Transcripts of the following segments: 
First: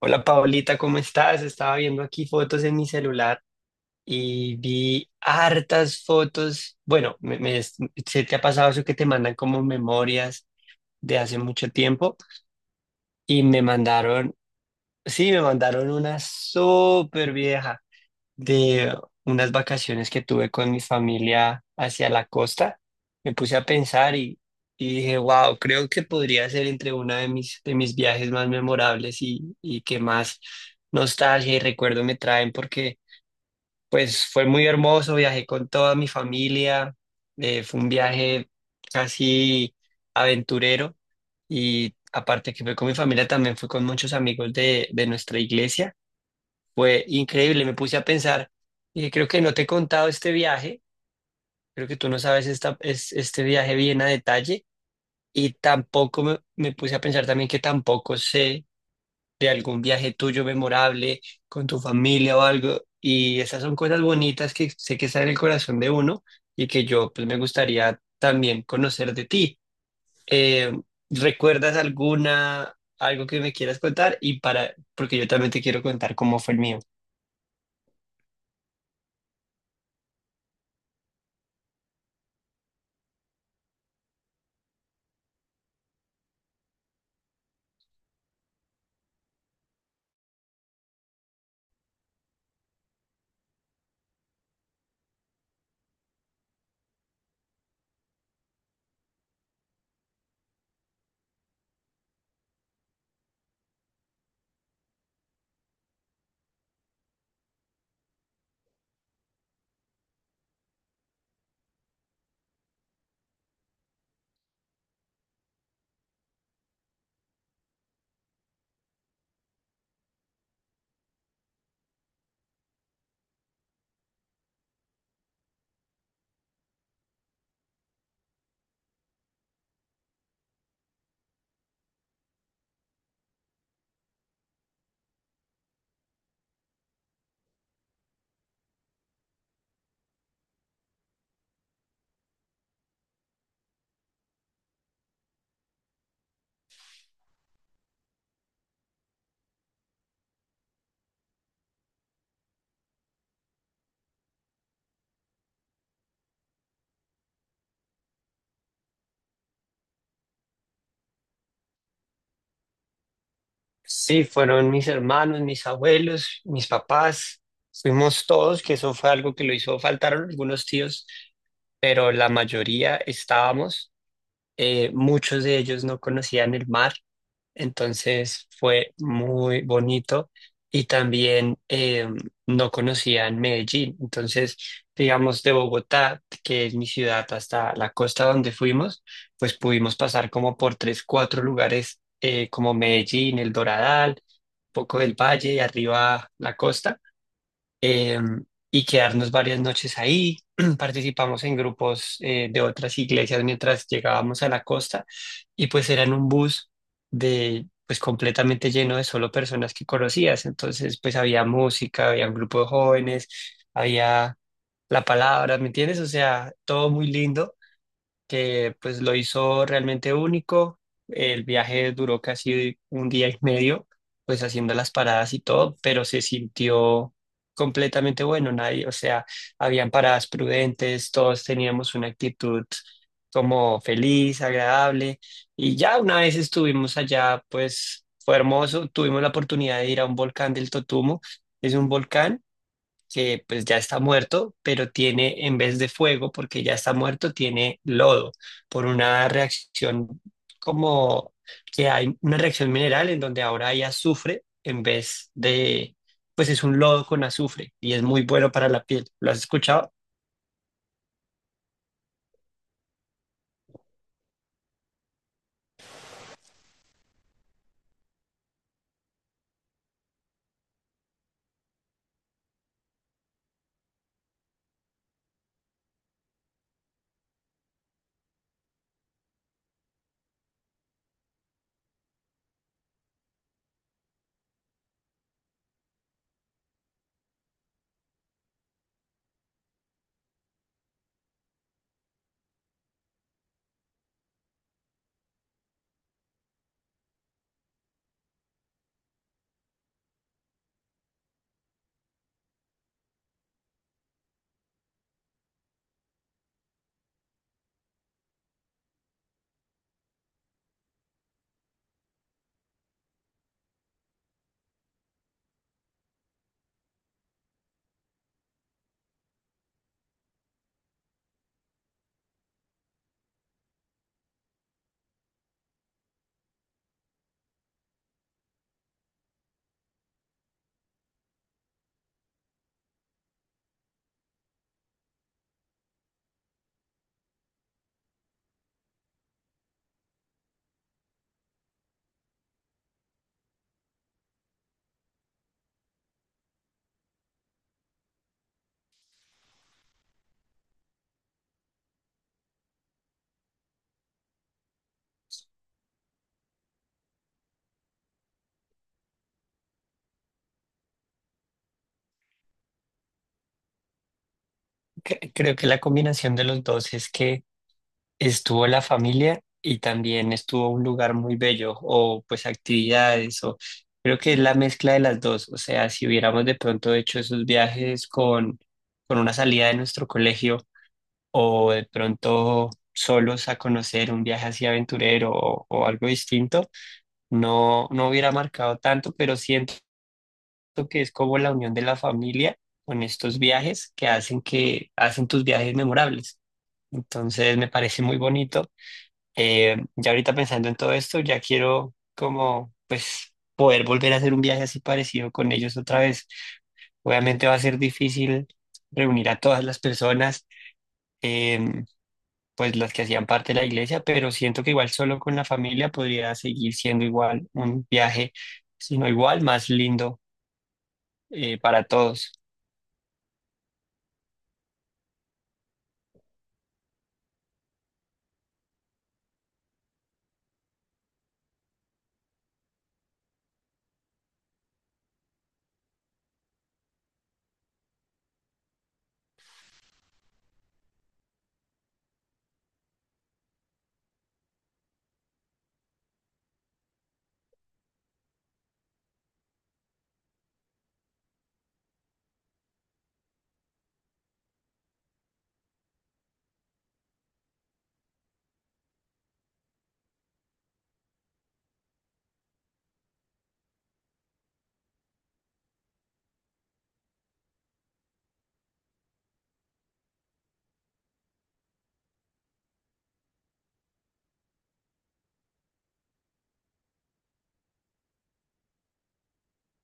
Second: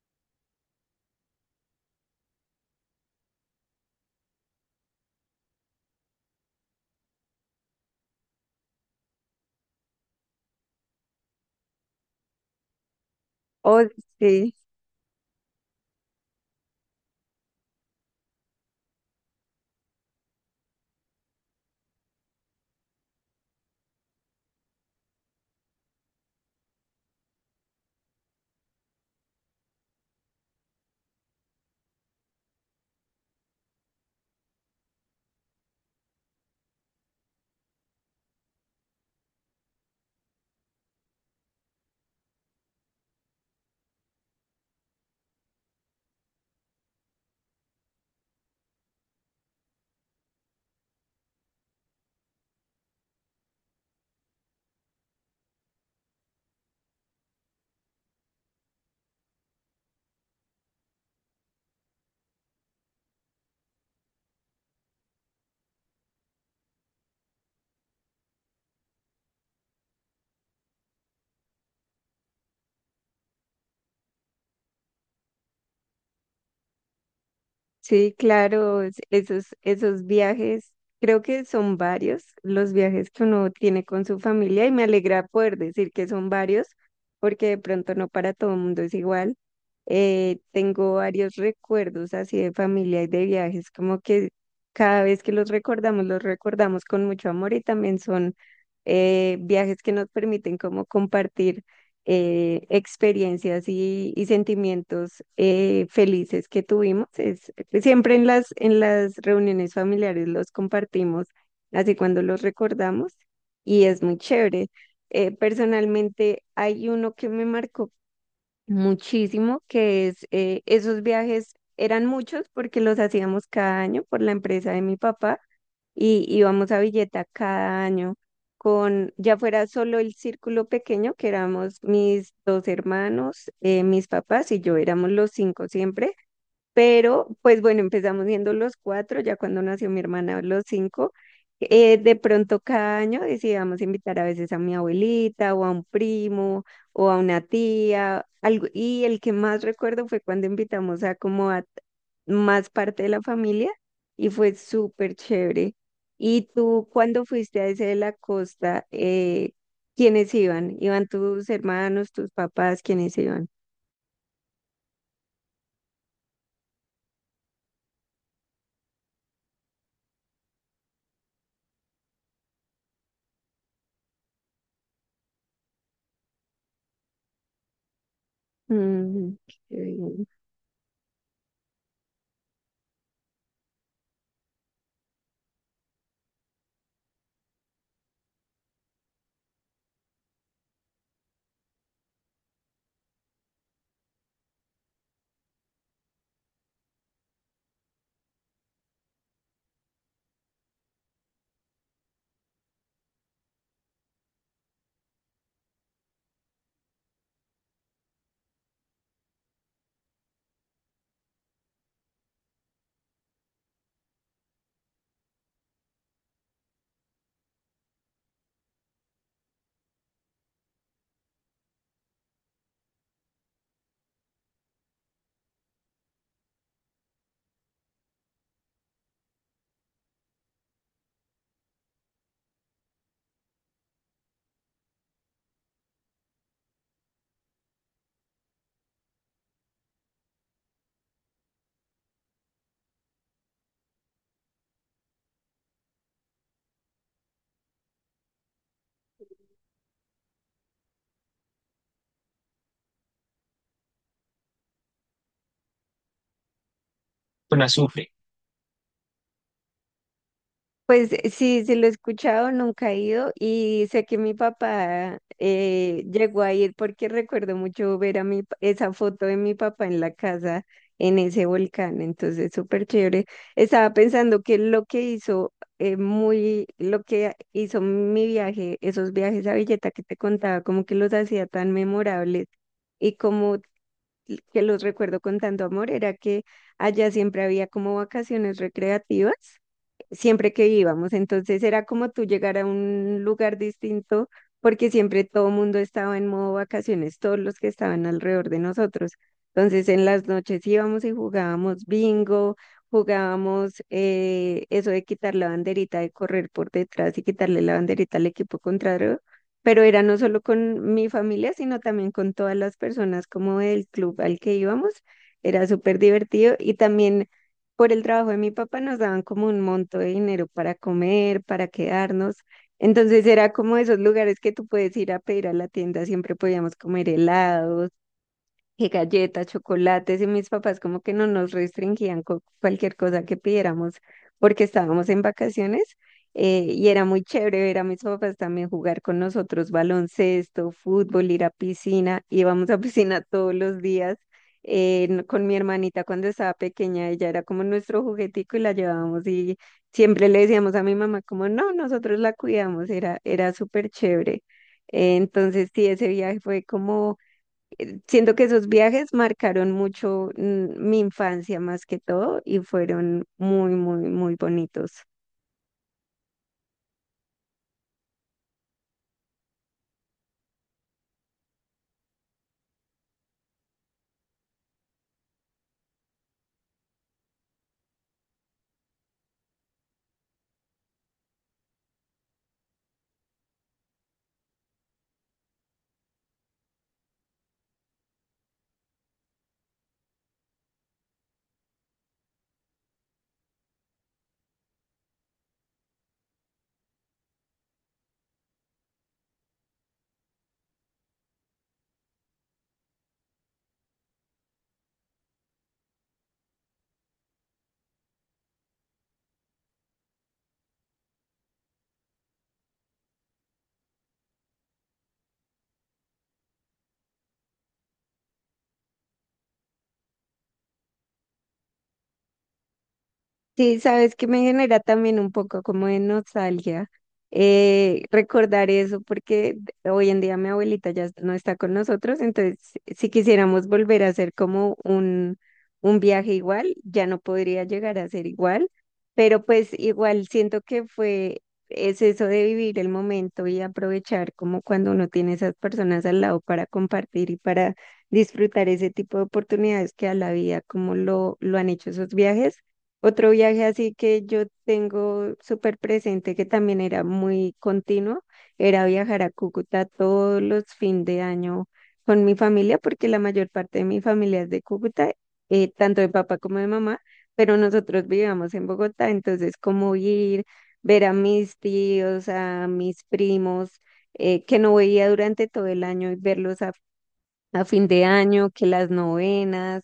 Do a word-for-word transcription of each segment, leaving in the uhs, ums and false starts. Hola Paulita, ¿cómo estás? Estaba viendo aquí fotos en mi celular y vi hartas fotos. Bueno, me, me- se te ha pasado eso que te mandan como memorias de hace mucho tiempo y me Oh, mandaron, sí, sí, me mandaron una súper vieja de unas vacaciones que tuve con mi familia hacia la costa. Me puse a pensar y, y dije, wow, creo que podría ser entre uno de mis, de mis viajes más memorables y, y que más nostalgia y recuerdo me traen, porque pues fue muy hermoso, viajé con toda mi familia. Eh, fue un viaje casi aventurero, y aparte que fue con mi familia, también fue con muchos amigos de, de nuestra iglesia. Fue increíble, me puse a pensar y creo que no te he contado este viaje, creo que tú no sabes esta, es, este viaje bien a detalle. Y tampoco me, me puse a pensar también que tampoco sé de algún viaje tuyo memorable con tu familia o algo, y esas son cosas bonitas que sé que están en el corazón de uno y que yo pues me gustaría también conocer de ti. Eh, ¿Recuerdas alguna, algo que me quieras contar? Y para, porque yo también te quiero contar cómo fue el mío. sí, claro, es- esos, esos viajes, creo que son varios los viajes que uno tiene con su familia y me alegra poder decir que son varios, porque de pronto no para todo el mundo es igual. Eh, tengo varios recuerdos así de familia y de viajes, como que cada vez que los recordamos, los recordamos con mucho amor y también son eh, viajes que nos permiten como compartir, eh, experiencias y, y sentimientos eh, felices que tuvimos. Es, siempre en las, en las reuniones familiares los compartimos, así cuando los recordamos, y es muy chévere. Eh, personalmente hay uno que me marcó muchísimo, que es eh, esos viajes eran muchos porque los hacíamos cada año por la empresa de mi papá y íbamos a Villeta cada año con, ya fuera solo el círculo pequeño, que éramos mis dos hermanos, eh, mis papás y yo, éramos los cinco siempre, pero, pues bueno, empezamos siendo los cuatro, ya cuando nació mi hermana, los cinco. Eh, de pronto cada año decidíamos invitar a veces a mi abuelita o a un primo o a una tía, algo. Y el que más recuerdo fue cuando invitamos a como a más parte de la familia y fue súper chévere. ¿Y tú cuando fuiste a ese de la costa, eh, quiénes iban? ¿Iban tus hermanos, tus papás? ¿Quiénes iban? Sí, fueron mis hermanos, mis abuelos, mis papás, fuimos todos, que eso fue algo que lo hizo. Faltaron algunos tíos, pero la mayoría estábamos. Eh, muchos de ellos no conocían el mar, entonces fue Mm, muy qué bien. bonito. Y también eh, no conocían Medellín. Entonces digamos, de Bogotá, que es mi ciudad, hasta la costa donde fuimos, pues pudimos pasar como por tres, cuatro lugares. Eh, como Medellín, El Doradal, poco del valle y arriba la costa, eh, y quedarnos varias noches ahí. Participamos en grupos eh, de otras iglesias mientras llegábamos a la costa, y pues era en un bus de pues completamente lleno de solo personas que conocías. Entonces pues había música, había un grupo de jóvenes, había la palabra, ¿me entiendes? O sea, todo muy lindo, que pues lo hizo realmente único. El viaje duró casi un día y medio, pues haciendo las paradas y todo, pero se sintió completamente bueno. Nadie, o sea, habían paradas prudentes, todos teníamos una actitud como feliz, agradable. Y ya una vez estuvimos allá, pues fue hermoso, tuvimos la oportunidad de ir a un volcán del Totumo. Es un volcán que pues ya está muerto, pero tiene, en vez de fuego, porque ya está muerto, tiene lodo, por una reacción, como que hay una reacción mineral en donde ahora hay azufre en vez de, pues es un lodo con Con azufre y es azufre. muy bueno para la piel. ¿Lo has escuchado? Pues eh, sí, sí lo he escuchado, nunca he ido y sé que mi papá eh, llegó a ir porque recuerdo mucho ver a mi, pa- esa foto de mi papá en la casa en ese volcán, entonces súper chévere. Estaba pensando que lo que hizo eh, muy, lo que hizo mi viaje, esos viajes a Villeta que te contaba, como que los hacía tan memorables y como que los recuerdo con tanto amor, era que allá siempre había como vacaciones recreativas siempre que íbamos. Entonces era como tú llegar a un lugar distinto porque siempre todo el mundo estaba en modo vacaciones, todos los que estaban alrededor de nosotros. Entonces en las noches íbamos y jugábamos bingo, jugábamos eh, eso de quitar la banderita, de correr por detrás y quitarle la banderita al equipo contrario. Pero era no solo con mi familia, sino también con todas las personas como del club al que íbamos. Era súper divertido y también por el trabajo de mi papá nos daban como un monto de dinero para comer, para quedarnos. Entonces era como esos lugares que tú puedes ir a pedir a la tienda, siempre podíamos comer helados, que galletas, chocolates, y mis papás como que no nos restringían con cualquier cosa que pidiéramos porque estábamos en vacaciones eh, y era muy chévere ver a mis papás también jugar con nosotros baloncesto, fútbol, ir a piscina, íbamos a piscina todos los días. Eh, n- con mi hermanita cuando estaba pequeña, ella era como nuestro juguetico y la llevábamos y siempre le decíamos a mi mamá como no, nosotros la cuidamos, era, era súper chévere. Eh, Entonces, sí, ese viaje fue como siento que esos viajes marcaron mucho mm, mi infancia más que todo y fueron muy, muy, muy bonitos. Cre- Creo que la combinación de los dos es que estuvo la familia y también estuvo un lugar muy bello o pues actividades, o creo que es la mezcla de las dos. O sea, si hubiéramos de pronto hecho esos viajes con, con una salida de nuestro colegio o de pronto solos a conocer un viaje así aventurero o, o algo distinto, no, no hubiera marcado tanto, pero siento que es como la unión de la familia con estos viajes que hacen, que hacen tus viajes memorables. Entonces me parece muy bonito. Eh, ya ahorita pensando en todo esto, ya quiero como pues poder volver a hacer un viaje así parecido con ellos otra vez. Obviamente va a ser difícil reunir a todas las personas, em, pues las que hacían parte de la iglesia, pero siento que igual solo con la familia podría seguir siendo igual un viaje, sino igual más lindo, eh, para todos. Sí, sabes que me genera también un poco como de nostalgia eh, recordar eso, porque d- hoy en día mi abuelita ya no está con nosotros, entonces si quisiéramos volver a hacer como un, un viaje igual, ya no podría llegar a ser igual, pero pues igual siento que fue, es eso de vivir el momento y aprovechar como cuando uno tiene esas personas al lado para compartir y para disfrutar ese tipo de oportunidades que a la vida como lo, lo han hecho esos viajes. Otro viaje así que yo tengo súper presente, que también era muy continuo, era viajar a Cúcuta todos los fin de año con mi familia, porque la mayor parte de mi familia es de Cúcuta, eh, tanto de papá como de mamá, pero nosotros vivíamos en Bogotá, entonces como ir, ver a mis tíos, a mis primos, eh, que no veía durante todo el año y verlos a fin de año, que las novenas,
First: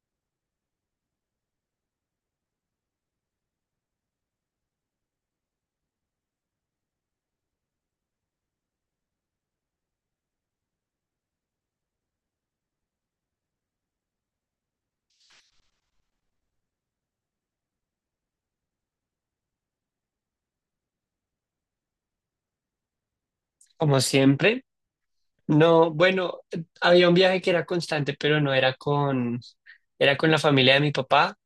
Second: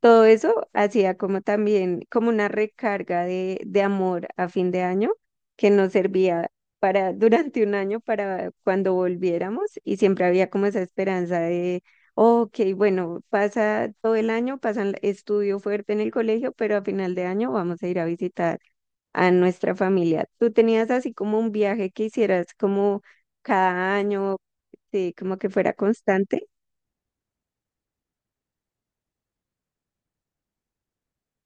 todo eso hacía como también, como una recarga de, de amor a fin de año que nos servía para durante un año para cuando volviéramos y siempre había como esa esperanza de, ok, bueno, pasa todo el año, pasan estudio fuerte en el colegio, pero a final de año vamos a ir a visitar a nuestra familia. ¿Tú tenías así como un viaje que hicieras como cada Como año, siempre, sí, como que fuera no, bueno, constante? había un viaje que era constante, pero no era con, era con la familia de mi papá.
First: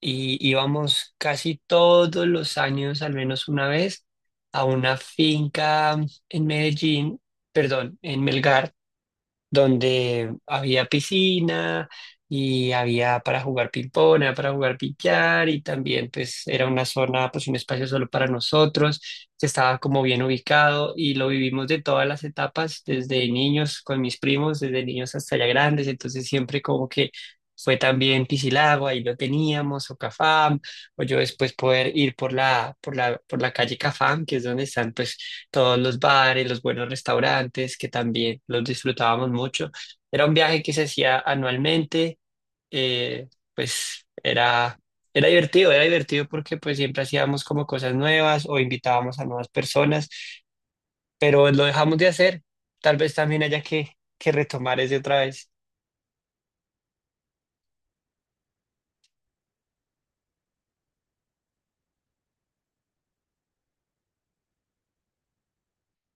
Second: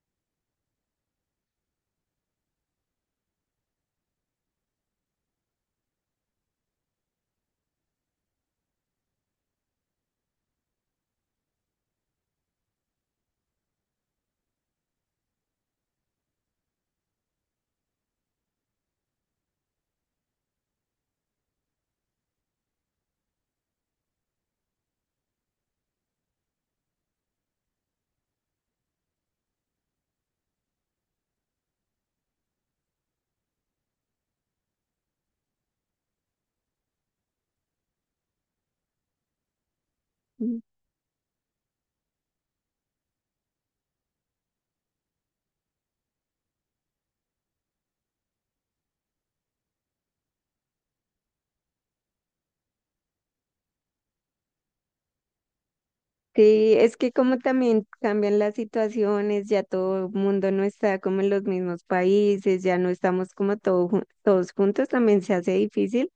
Y íbamos casi todos los años, al menos una vez, a una finca en Medellín, perdón, en Melgar, donde había piscina y había para jugar ping-pong, había para jugar billar, y también pues era una zona, pues un espacio solo para nosotros, que estaba como bien ubicado y lo vivimos de todas las etapas, desde niños con mis primos, desde niños hasta ya grandes. Entonces siempre como que fue también Piscilago, ahí lo teníamos, o Cafam, o yo después poder ir por la, por la, por la calle Cafam, que es donde están pues todos los bares, los buenos restaurantes, que también los disfrutábamos mucho. Era un Mm. viaje que se hacía anualmente. eh, pues era, era divertido, era divertido porque pues siempre hacíamos como cosas nuevas o invitábamos a nuevas personas, pero lo dejamos de hacer. Tal vez también haya que, que retomar ese otra vez. Sí, es que como también cambian las situaciones, ya todo el mundo no está como en los mismos países, ya no estamos como todo jun- todos juntos, también se hace difícil,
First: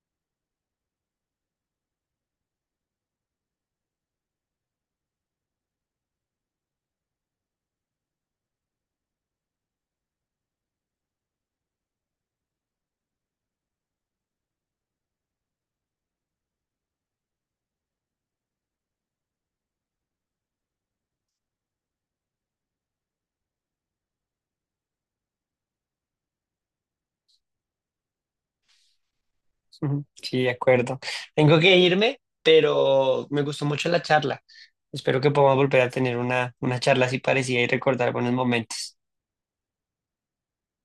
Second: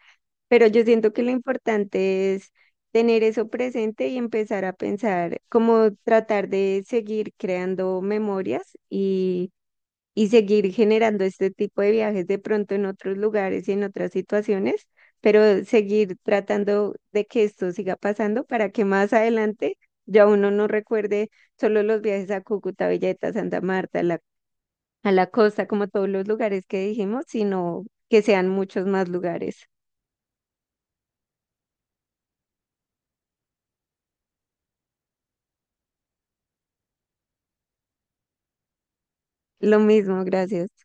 pero yo siento que lo importante es tener eso presente y empezar a pensar, como tratar de seguir creando memorias y seguir generando este tipo de viajes de pronto en otros lugares y en otras situaciones, pero seguir tratando de que esto siga pasando para que más adelante ya uno no recuerde solo los viajes a Cúcuta, Villeta, Santa Marta, a la, a la costa, como todos los lugares que dijimos, sino que sean muchos más lugares. Ujú. Sí, de acuerdo. Tengo que irme, pero me gustó mucho la charla. Espero que podamos volver a tener una, una charla así parecida y recordar buenos momentos. Lo mismo, gracias.